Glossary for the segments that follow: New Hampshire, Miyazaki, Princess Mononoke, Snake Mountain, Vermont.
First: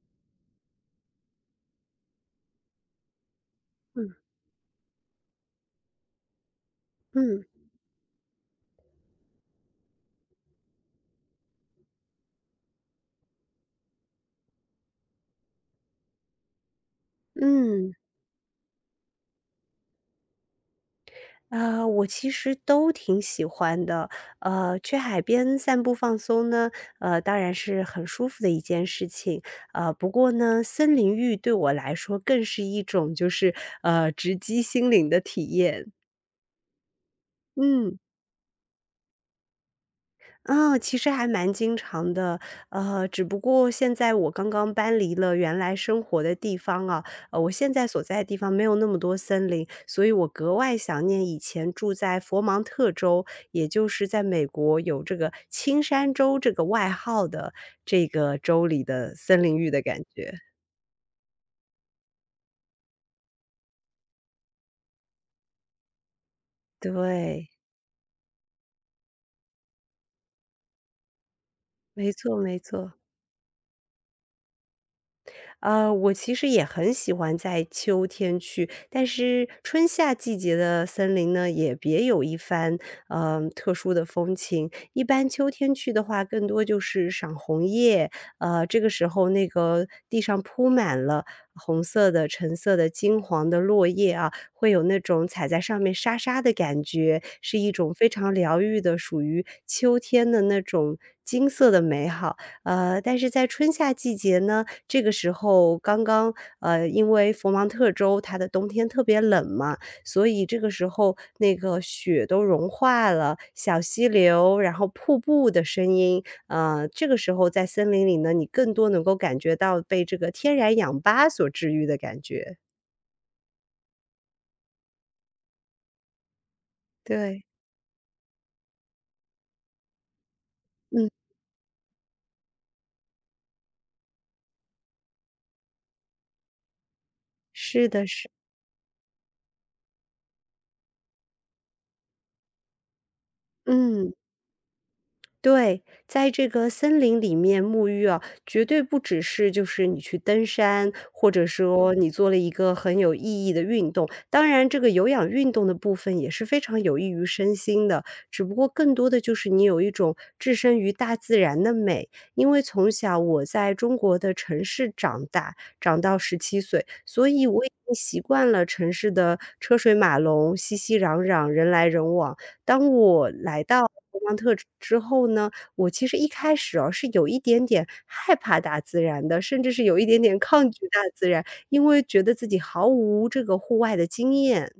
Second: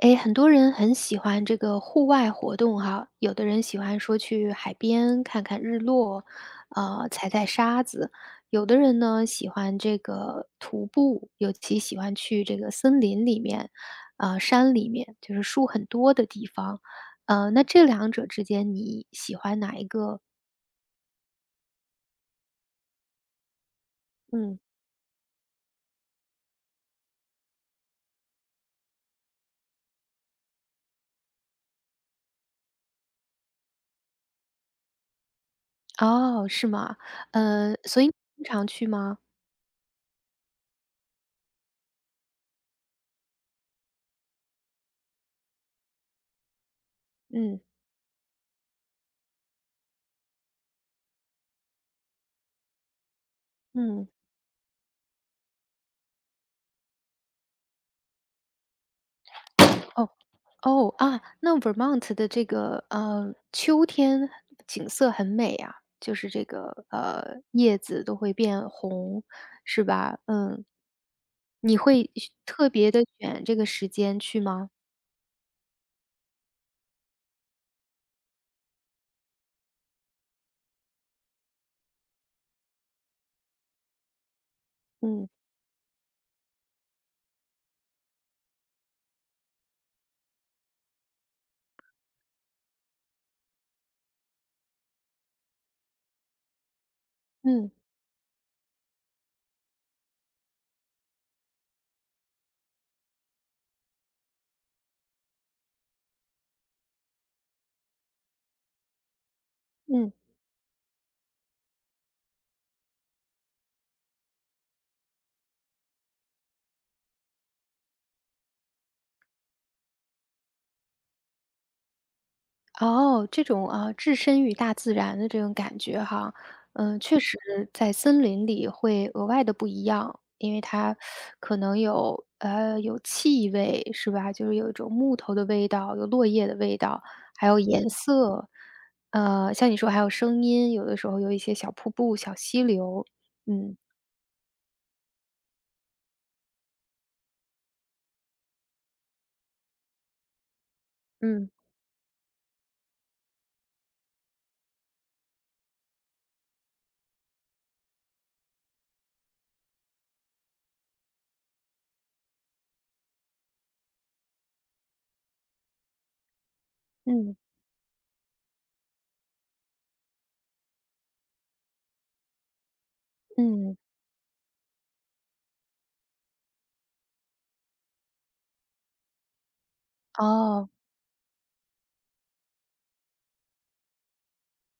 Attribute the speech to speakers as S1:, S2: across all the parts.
S1: 哎，很多人很喜欢这个户外活动哈，有的人喜欢
S2: 嗯
S1: 说去海边看看日落，踩
S2: 嗯
S1: 踩沙子；有的人呢喜欢这个徒步，尤其喜欢去这个森林里面，山里面，就是树很多的地方。那这
S2: 嗯，
S1: 两者之间你喜欢哪一个？
S2: 啊，我其实都挺喜欢的。
S1: 嗯。
S2: 去海边散步放松呢，当然是很舒服的一件事情。不过呢，森林浴对我来说更是一种就是直击心灵的体验。
S1: 哦，是吗？
S2: 嗯。
S1: 所以你经常去吗？
S2: 嗯，其实还蛮经常的，只不过现在我刚刚搬离了原来生活的地方啊，我
S1: 嗯
S2: 现在所在的地方没有那么多森林，所以我格外想念以前住在佛蒙特州，也就是
S1: 嗯。
S2: 在美国有这个"青山州"这个外号的这个州里的森林浴的感
S1: 哦。
S2: 觉。
S1: 哦，啊，那 Vermont 的这个，秋天景色很美啊，就是这个，
S2: 对，
S1: 叶子都会变红，是吧？嗯。你会
S2: 没错没
S1: 特别
S2: 错。
S1: 的选这个时间去吗？
S2: 我其实也很喜欢在秋天去，但是春夏季节的森林呢，也别有一番特殊的风情。一般
S1: 嗯，
S2: 秋天去的话，更多就是赏红叶，这个时候那个地上铺满了红色的、橙色的、金黄的落叶啊，会有那种踩在上面沙沙的感觉，是一
S1: 嗯，
S2: 种非常疗愈的，属于秋天的那种金色的美好。但是在春夏季节呢，这个时候刚刚，因为佛蒙特州它的冬天特别冷嘛，
S1: 嗯。
S2: 所以这个时候那个雪都融化了，小溪流，然后瀑布的声音，这个时候在森林里呢，你更多能够感觉到被这个天然氧吧所治愈的感觉。
S1: 哦，这种啊，置身于大自然的这种感觉哈，嗯，确实
S2: 对，
S1: 在森林里会额外的不一样，因为它
S2: 嗯，
S1: 可能有气味是吧？就是有一种木头的味道，有落叶的味道，还有颜
S2: 是
S1: 嗯
S2: 的，是
S1: 色，像你说还有声音，有的时候有一些小瀑布、小溪流，嗯
S2: 嗯。对，在这个森林里面沐浴啊，绝对不只是就是你去登山，或者
S1: 嗯，
S2: 说你做了一个很有意义的运动。当然，这个有氧运动的部分也是非常有益于身心的，只不过更多的就是你有一种置身于大自然的美。因为从小我在中国的城市长大，长到17岁，所
S1: 嗯
S2: 以我已经习惯了城市的车水马龙、熙熙攘攘、人来人往。当我来
S1: 嗯，
S2: 到莫桑特之后呢，我其实一开始哦，是有一点点害怕大自然的，甚至是有一点点
S1: 哦。
S2: 抗拒大自然，因为觉得自己毫无这个户外的经验。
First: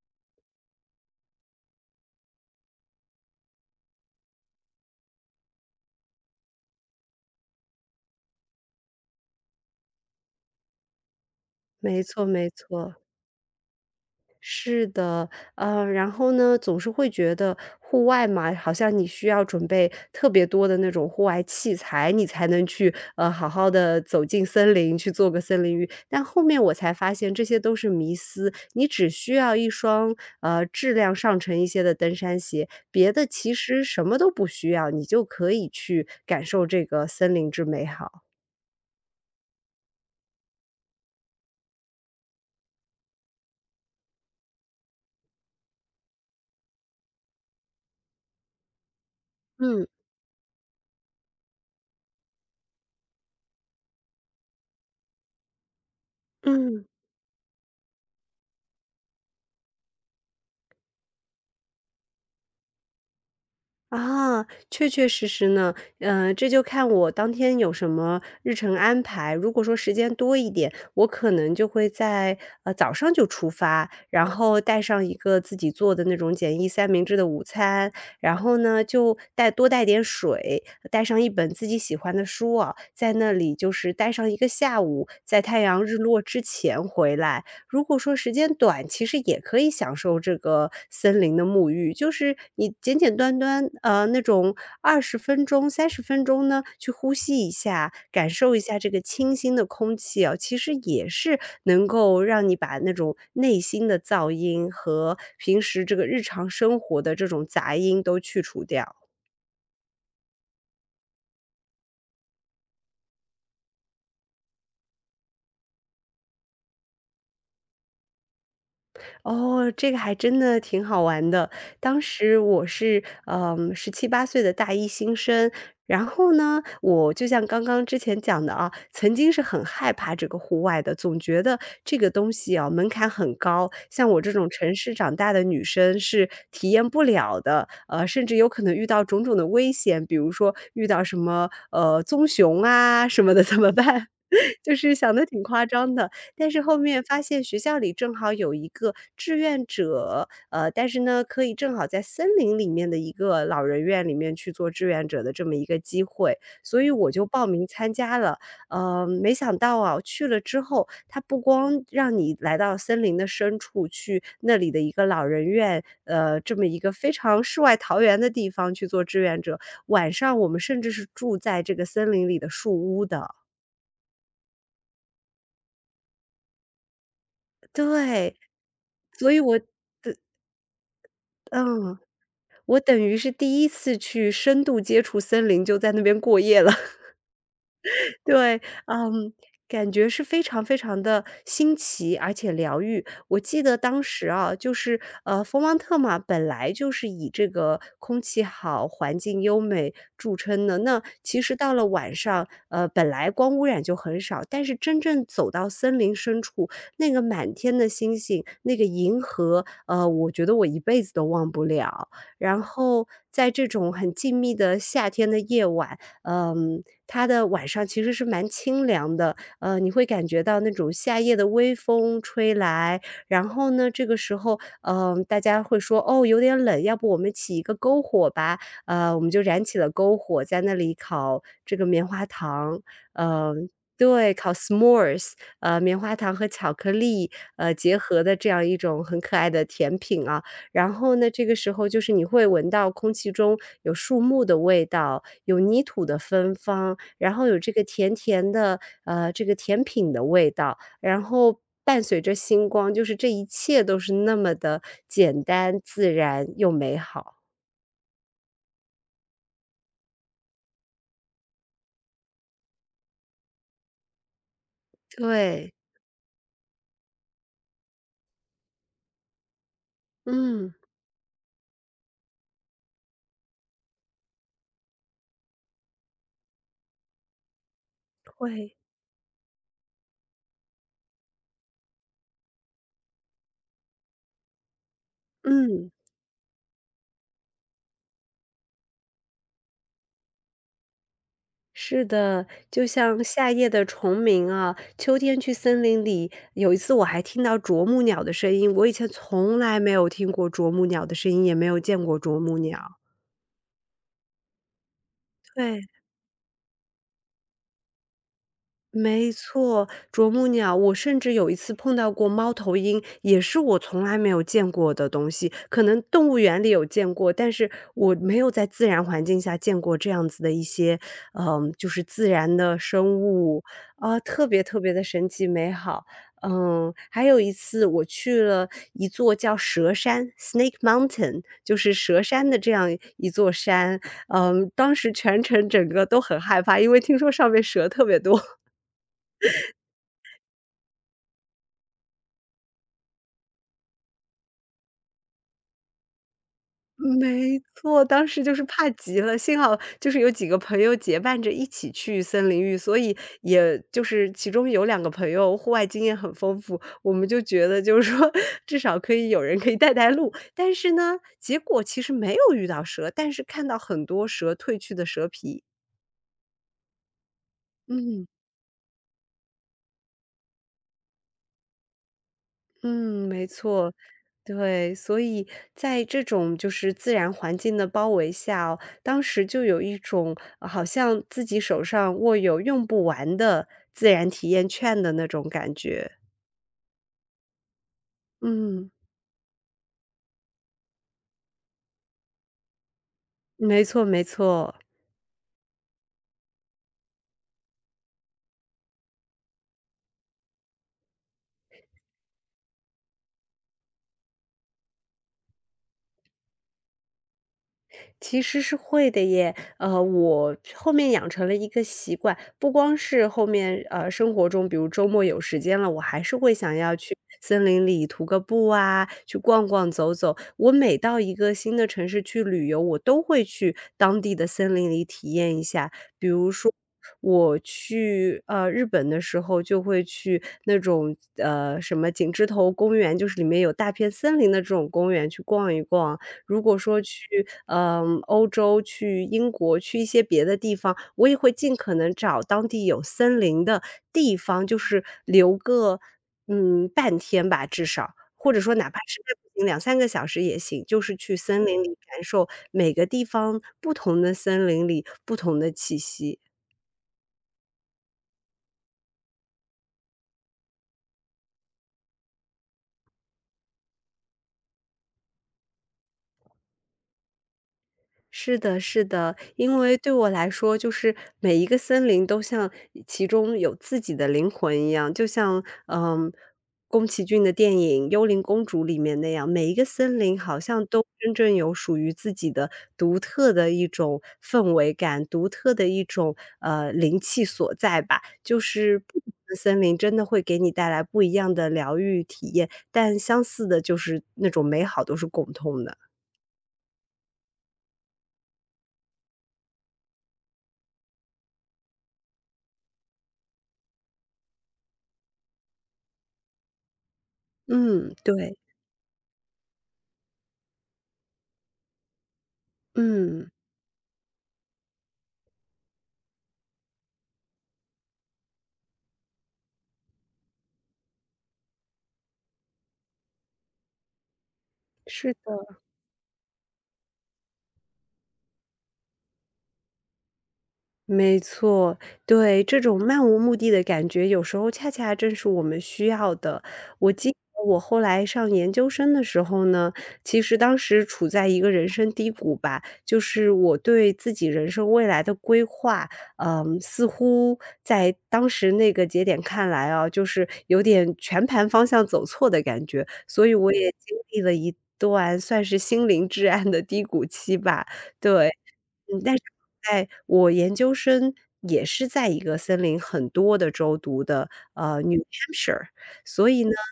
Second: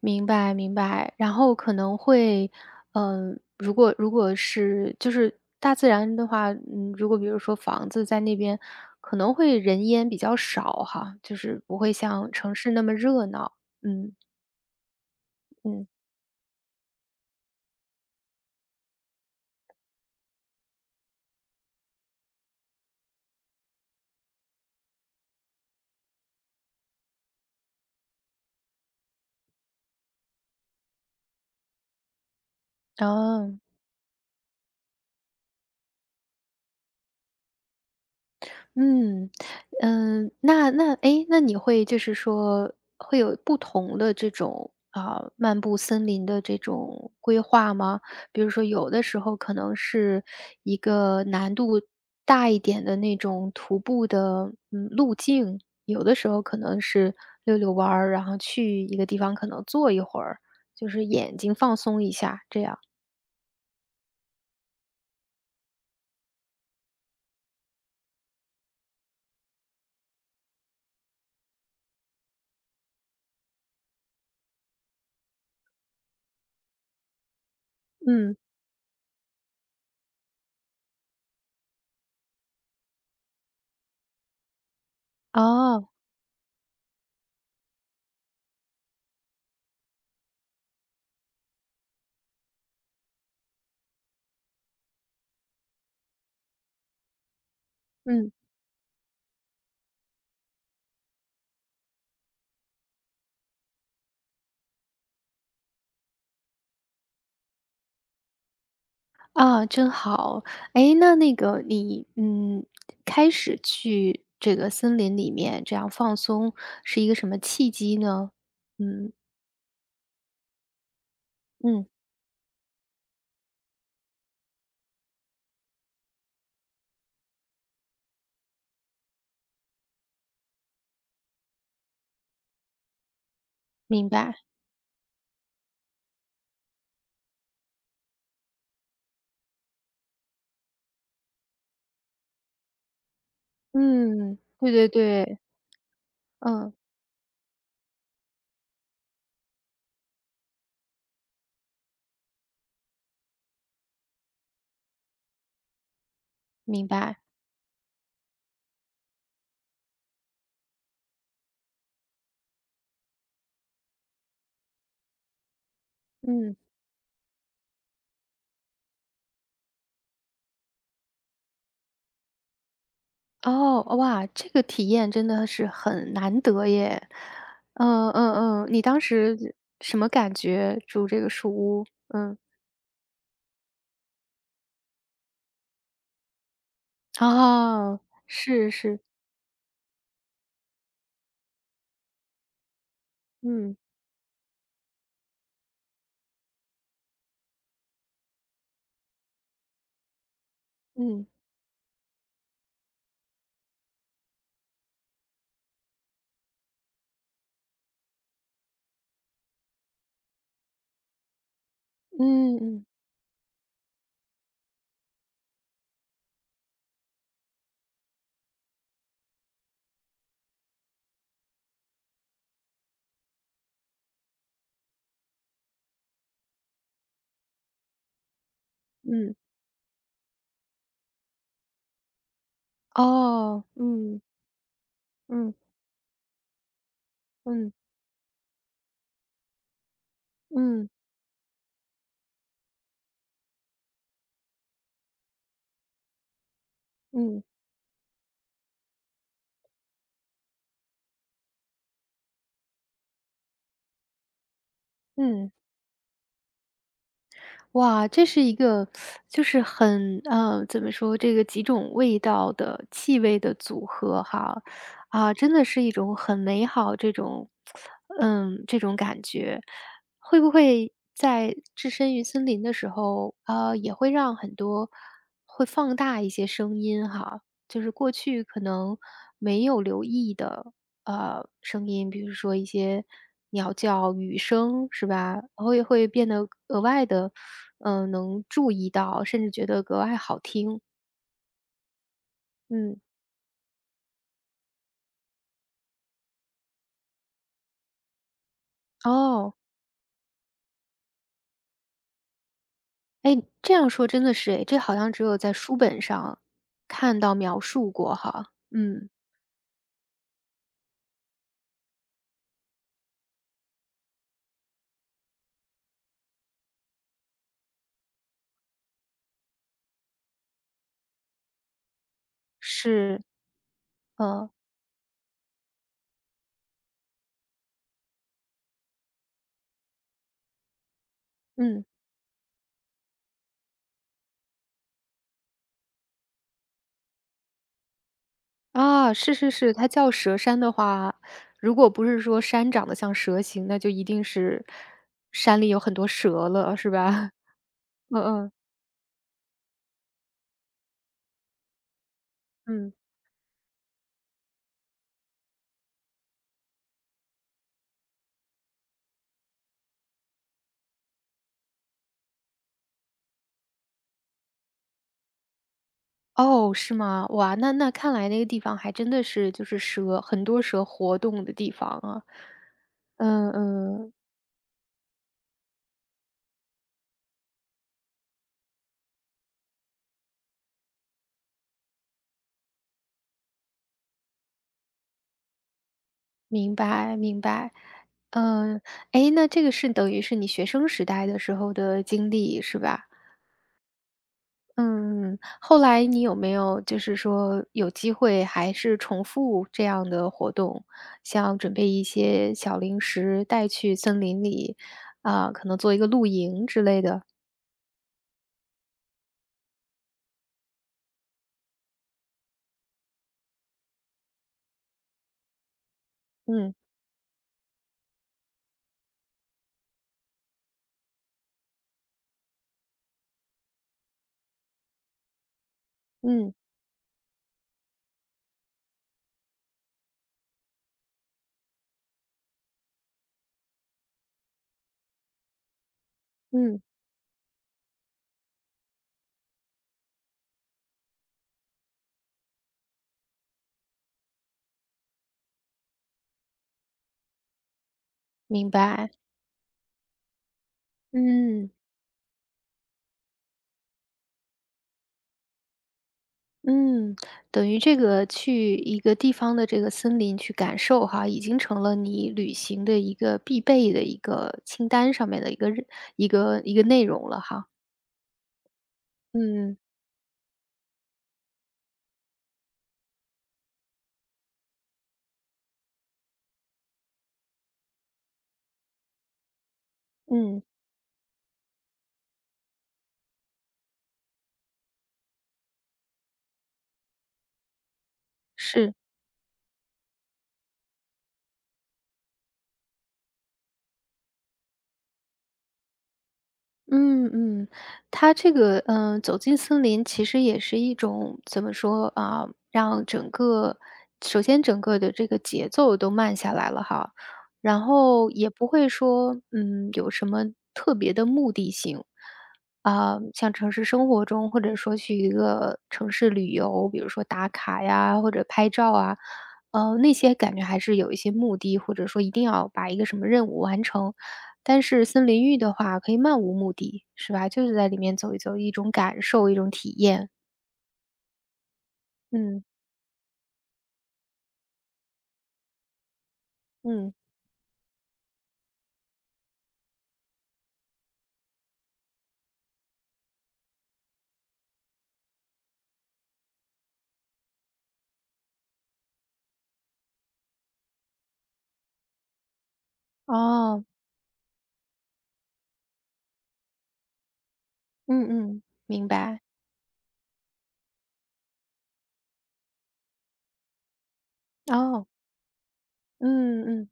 S1: 明白明白，然后可能会，如果是就是大自然的话，嗯，如果比如说房子在那边，可能会人烟比较少哈，就是不会
S2: 没错
S1: 像
S2: 没
S1: 城市那么
S2: 错。
S1: 热闹，嗯
S2: 是的，
S1: 嗯，
S2: 然后呢，总是会觉得户外嘛，好像你需要准备特别多的那种户外器材，你才能去，好好的走进森林，去做个森林浴。但后面我才发现这些都是迷思，你只需要一双，质量上乘一些的登山鞋，别的其
S1: 哦。
S2: 实什么都不需要，你就可以去感受这个森林之美好。
S1: 嗯，嗯，那，那你会就是说会有不同的这种啊，漫步森林的这种规划吗？比如说有的时候可能
S2: 嗯。
S1: 是一个难度大一点的那种徒步的，嗯，路径，有的时候可能
S2: 嗯。
S1: 是溜溜弯儿，然后去一个地方可能坐一会儿，就是眼睛放松一下，这样。
S2: 啊，确确实实呢，这就看我当天有什么日程安排。如果说时间多一点，我可能就会在早上就出发，然后带上一个自己做的那种简易三明治的午餐，然
S1: 嗯，
S2: 后呢就带多带点水，带上一本自己喜欢的书啊，在那里就是待上一个下午，在太阳
S1: 哦，
S2: 日落之前回来。如果说时间短，其实也可以享受这个森林的沐浴，就是你简简单单，那种20分钟、30分钟呢，去呼吸一下，感
S1: 嗯。
S2: 受一下这个清新的空气啊，其实也是能够让你把那种内心的噪音和平时这个日常生活的这种杂音都去除掉。
S1: 啊，真好。哎，那个你，嗯，开始去这个森林里面这样放松，是一个什么契机呢？嗯，
S2: 哦，这个还真的挺好玩的。
S1: 嗯，
S2: 当时我是，17、18岁的大一新生，然后呢，我就像刚刚之前讲的啊，曾经是很害怕这个户外的，总觉得这个东西啊，门槛很高，像
S1: 明
S2: 我这
S1: 白。
S2: 种城市长大的女生是体验不了的，甚至有可能遇到种种的危险，比如说遇到什么，棕熊啊什么的怎么办？
S1: 嗯，对
S2: 就
S1: 对
S2: 是想的
S1: 对，
S2: 挺夸张的。但是
S1: 嗯，
S2: 后面发现学校里正好有一个志愿者，但是呢，可以正好在森林里面的一个老人院里面去做志愿者的这么一个机会，所
S1: 明
S2: 以我
S1: 白。
S2: 就报名参加了。没想到啊，去了之后，他不光让你来到森林的深处，去那里的一个老人院，这
S1: 嗯，
S2: 么一个非常世外桃源的地方去做志愿者，晚上我们甚至是住在这个森林里的树屋的。
S1: 哦，哇，这个体验真的是很难得耶。嗯嗯
S2: 对，
S1: 嗯，你当
S2: 所以
S1: 时
S2: 我
S1: 什么感觉？住这个树屋？
S2: 嗯。
S1: 嗯，
S2: 我等于是第一次去深度接触森林，就在那边过夜了。
S1: 哦，
S2: 对，
S1: 是是，
S2: 嗯，感觉是非常非常的新奇，而且疗愈。我记得
S1: 嗯
S2: 当时啊，就是，佛芒特嘛，本来就是以这个空气好、环境优美著称的。那
S1: 嗯
S2: 其实到了晚上，本来光污染就很少，但是真正走到森林深处，那个满天的星星，那个银河，我觉得我一辈子都忘不了。
S1: 嗯
S2: 然
S1: 嗯
S2: 后在这种很静谧的夏天的夜晚，嗯。它的晚上其实是蛮清凉的，你会感觉到那种夏夜的微风吹来，然后呢，这个时候，大家会说："哦，有点冷，要不我们起一个篝火吧。"我们
S1: 嗯。
S2: 就燃起了篝火，在那里烤这个棉花糖，
S1: 哦，
S2: 嗯，
S1: 嗯，
S2: 对，烤 S'mores，
S1: 嗯，
S2: 棉花糖和巧克力，
S1: 嗯，
S2: 结合的这样一种很可爱的甜品啊。
S1: 嗯，
S2: 然后呢，这个时候就是你会闻到空气中有树木的味道，有泥土的芬芳，然
S1: 嗯，
S2: 后有这个甜甜的，这个甜品的味道，然后伴随着星光，就是这一切都是那么的简
S1: 嗯，
S2: 单、自然又美好。
S1: 哇，这是一个就是很，怎么说，这个几种味道的气味的组合哈，啊，真的
S2: 对，
S1: 是一种很美好这种嗯，这种感觉。会不
S2: 嗯，
S1: 会在置身于森林的时候，也会让很多会放大一些声音哈，就是过去可
S2: 会，
S1: 能没有留意的，声音，比如说一些鸟叫、雨声，是吧？也
S2: 嗯。
S1: 会变得额外的，嗯，能注意到，甚至觉得格外好听。
S2: 是的，就
S1: 嗯，
S2: 像夏夜的虫鸣啊，秋天去森林里，有一次我还听到啄木鸟的声音，我以前
S1: 哦，
S2: 从来没有听过啄木鸟的声音，也没有见过啄木鸟。
S1: 哎，这样说真的是哎，这好像只有在书
S2: 对。
S1: 本上看到描述过哈。嗯，
S2: 没错，啄木鸟，我甚至有一次碰到过猫头鹰，也是我从来没有见过的东西。可能动物园里有见过，但是我没有在自然环境下见过这样子的一些，嗯，就是自然的生
S1: 是，
S2: 物啊，特
S1: 呃，
S2: 别特别的神奇美好。嗯，还有一次我去了一座叫蛇山 （Snake Mountain），就
S1: 嗯，
S2: 是蛇山的这样一座山。嗯，当时全程整个都很害怕，因为听说上面蛇特别多。
S1: 啊，是是是，它叫蛇山的话，如果不是说山长得像蛇形，那就一定是山里有很多蛇了，是吧？
S2: 没错，
S1: 嗯
S2: 当时
S1: 嗯，
S2: 就是怕极了，幸好就是有几个朋友结伴着一起去森林浴，
S1: 嗯。
S2: 所以也就是其中有两个朋友户外经验很丰富，我们就觉得就是说至少可以有人可以带带路。但是呢，结果其实没有遇到蛇，但是看到很多蛇褪去的蛇皮。
S1: 哦，是吗？哇，那那看
S2: 嗯。
S1: 来那个地方还真的是就是蛇很多蛇活动的地方啊。
S2: 嗯，没
S1: 嗯
S2: 错，
S1: 嗯，
S2: 对，所以在这种就是自然环境的包围下当时就有一种好像自己手上握有用不完的自然体验券的那种感觉。
S1: 明白明白。嗯，
S2: 嗯，
S1: 哎，那这个是等于是你学生时代的时候的经历是吧？
S2: 没错没错。
S1: 嗯，后来你有没有就是说有机会还是重复这样的活动，像准备一些小零食带去森林里，啊，可能做一个露营之类的？
S2: 其实是会的耶，我后面养成了一个习惯，不光是后面生活中，比如周末有时间了，我还是会
S1: 嗯
S2: 想要去森林里徒个步啊，去逛逛走走。我每到一个新的城市去旅游，我都会去当地的森林里体验一下。比如
S1: 嗯
S2: 说，我去日本的时候，就会去那种什么景之头公园，就是里面有大片森林的这种公园去逛一逛。如果
S1: 嗯，
S2: 说去，欧洲、去英国、去一些别的地方，我也会尽可能找当地有森林的地方，就是留个，半天吧，至少。或者
S1: 明
S2: 说哪怕
S1: 白。
S2: 实在不行两三个小时也行，就是去森
S1: 嗯
S2: 林里感受每个地方不同的森林里不同的气息。
S1: 嗯，等于这个去一个地方的这个森林去感受哈，已经成了你旅行的一个必备的一个清单上面的一个一个内容了哈。
S2: 是的，是的，
S1: 嗯
S2: 因为对我来说，就是每一个森林都像其中有自己的灵魂一样，就像宫崎骏的电影《幽灵公主》里面那样，每一个森林好
S1: 嗯，
S2: 像都真正有属于自己的独特的一种氛围感，独特的一种灵气所在吧。就
S1: 是。
S2: 是不同的森林真的会给你带来不一样的疗愈体验，但相似的就是那种美好都是共通的。
S1: 嗯嗯，它这个，走进森林其实也是一种怎么说啊，让整个首先整个的这个节奏都慢下来了哈，然
S2: 嗯，
S1: 后也
S2: 对，
S1: 不会说，嗯，有什么特别的目的性。啊，
S2: 嗯。
S1: 像城市生活中，或者说去一个城市旅游，比如说打卡呀，或者拍照啊，那些感觉还是有一些目的，或者说一定要把一个什么任务完成。但是森
S2: 是
S1: 林浴的
S2: 的，
S1: 话，可以漫无目的，是吧？就是在里面走一走，一种感受，一种体验。
S2: 没错，对，
S1: 嗯，
S2: 这种漫无目的的感觉，有时候恰恰正是我们需要的。我
S1: 嗯，
S2: 记得我后来上研究生的时候呢，其实当时处在一个人生低谷吧，就是我对自己人生未来的规划，嗯，似乎在当时那个节点看来啊，就是有点全盘方向走错的感觉，所以我
S1: 哦，
S2: 也经历了一段算是心灵至暗的低谷期吧。
S1: 嗯
S2: 对，
S1: 嗯，明
S2: 但
S1: 白。
S2: 是哎，我研究生也是在一个森林很多的州读的，
S1: 哦，
S2: New Hampshire，所以
S1: 嗯
S2: 呢，
S1: 嗯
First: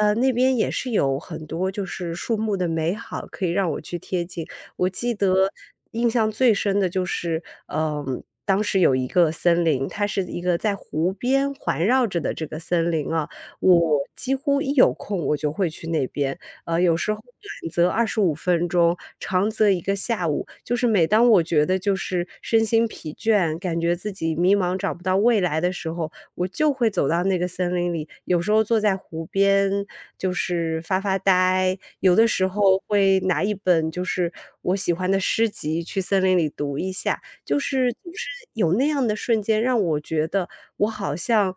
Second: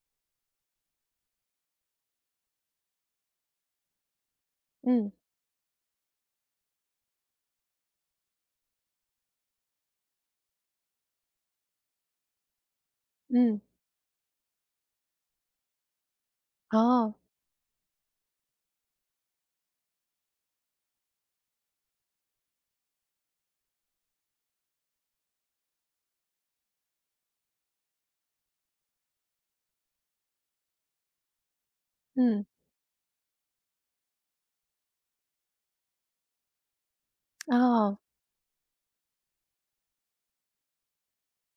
S2: 那边也是有很多就是树木的美好可以让我去贴近。我
S1: 嗯
S2: 记得印象最深的就是，当时有一个森林，它是一个在湖边环绕着的这个森林啊，
S1: 嗯，
S2: 我几乎一有空我就会去那边，有时
S1: 哦，
S2: 候短则25分钟，长则一个下午。就是每当我觉得就是身心疲倦，感觉自己迷茫找不到未来的时候，我就会走到那个森林里，有时候坐在湖边就是发发呆，有的
S1: 嗯，
S2: 时候会拿一本就是我喜欢的诗集去森林里读一下。就是
S1: 哦，
S2: 总是有那样的瞬间，让我觉得我好像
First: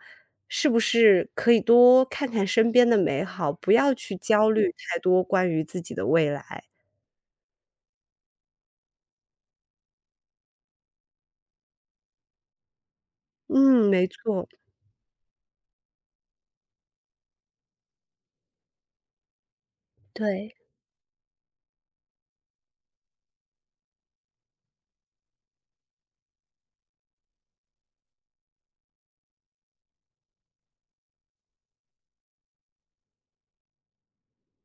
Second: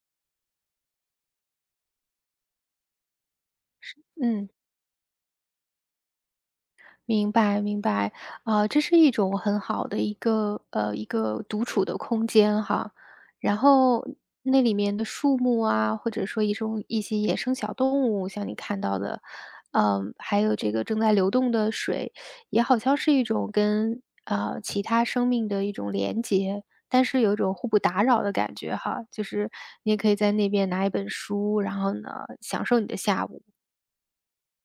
S2: 是不是可以多看看身边的美好，不要去焦
S1: 嗯。
S2: 虑太多关于自己的未来。
S1: 明白明白，啊，这是一种很好的一个一个独处的空间哈。然
S2: 嗯，没
S1: 后
S2: 错。
S1: 那里面的树木啊，或者说一种一些野生小动物，像你看到的，嗯，还
S2: 对。
S1: 有这个正在流动的水，也好像是一种跟其他生命的一种连接，但是有一种互不打扰的感觉哈。就是你也可以在那边拿一本书，然后呢，享受你的下午。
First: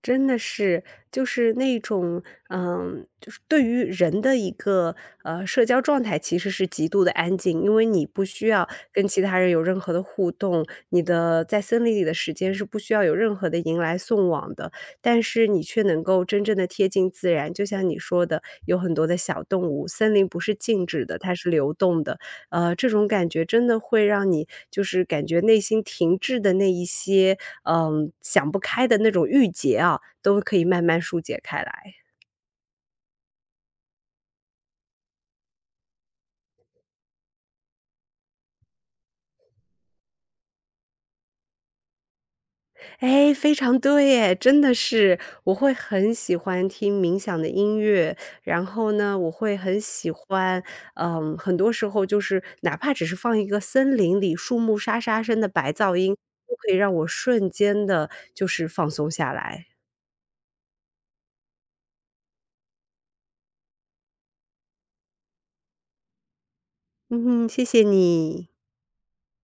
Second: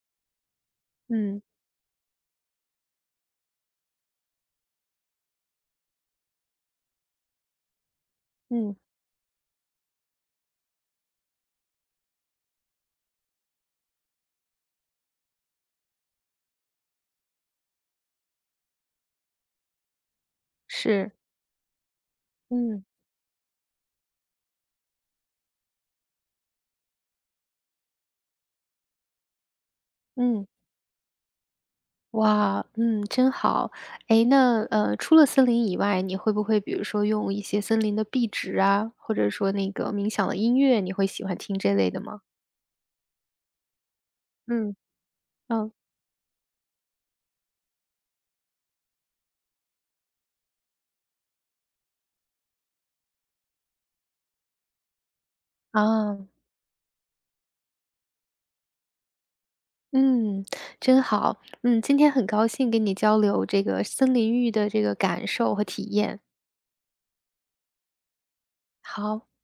S2: 真的是，就
S1: 嗯
S2: 是那种，就是对于人的一个社交状态，其实是极度的安静，因为你不需要
S1: 嗯，
S2: 跟其他人有任何的互动，你的在森林里的时间是不需要有任何的迎来送往的，但是你却能够真正的贴近自然。就像你说的，有很多的小动物，森林不是静止
S1: 是，
S2: 的，它是流动的，
S1: 嗯
S2: 这种感觉真的会让你就是感觉内心停滞的那一些，想不开的那种郁结啊，都
S1: 嗯。
S2: 可以慢慢疏解开来。
S1: 哇，嗯，真好。诶，那，除了森林以外，你会不会比如说用一些森林的壁纸啊，或者说那个冥想的音乐，你会喜欢听这类的吗？
S2: 哎，非常对耶，真的
S1: 嗯，
S2: 是，我
S1: 嗯，
S2: 会很喜欢听冥想的音乐，然后呢，我会很喜欢，很多时候就是哪怕只是放一个森林里树木沙沙声的白噪音，
S1: 啊，
S2: 都可以让我瞬间的就是放松下来。
S1: 嗯，真好。嗯，今天很高兴跟你交流这个森林浴的这个感受和体验。
S2: 嗯哼，谢谢你。
S1: 好。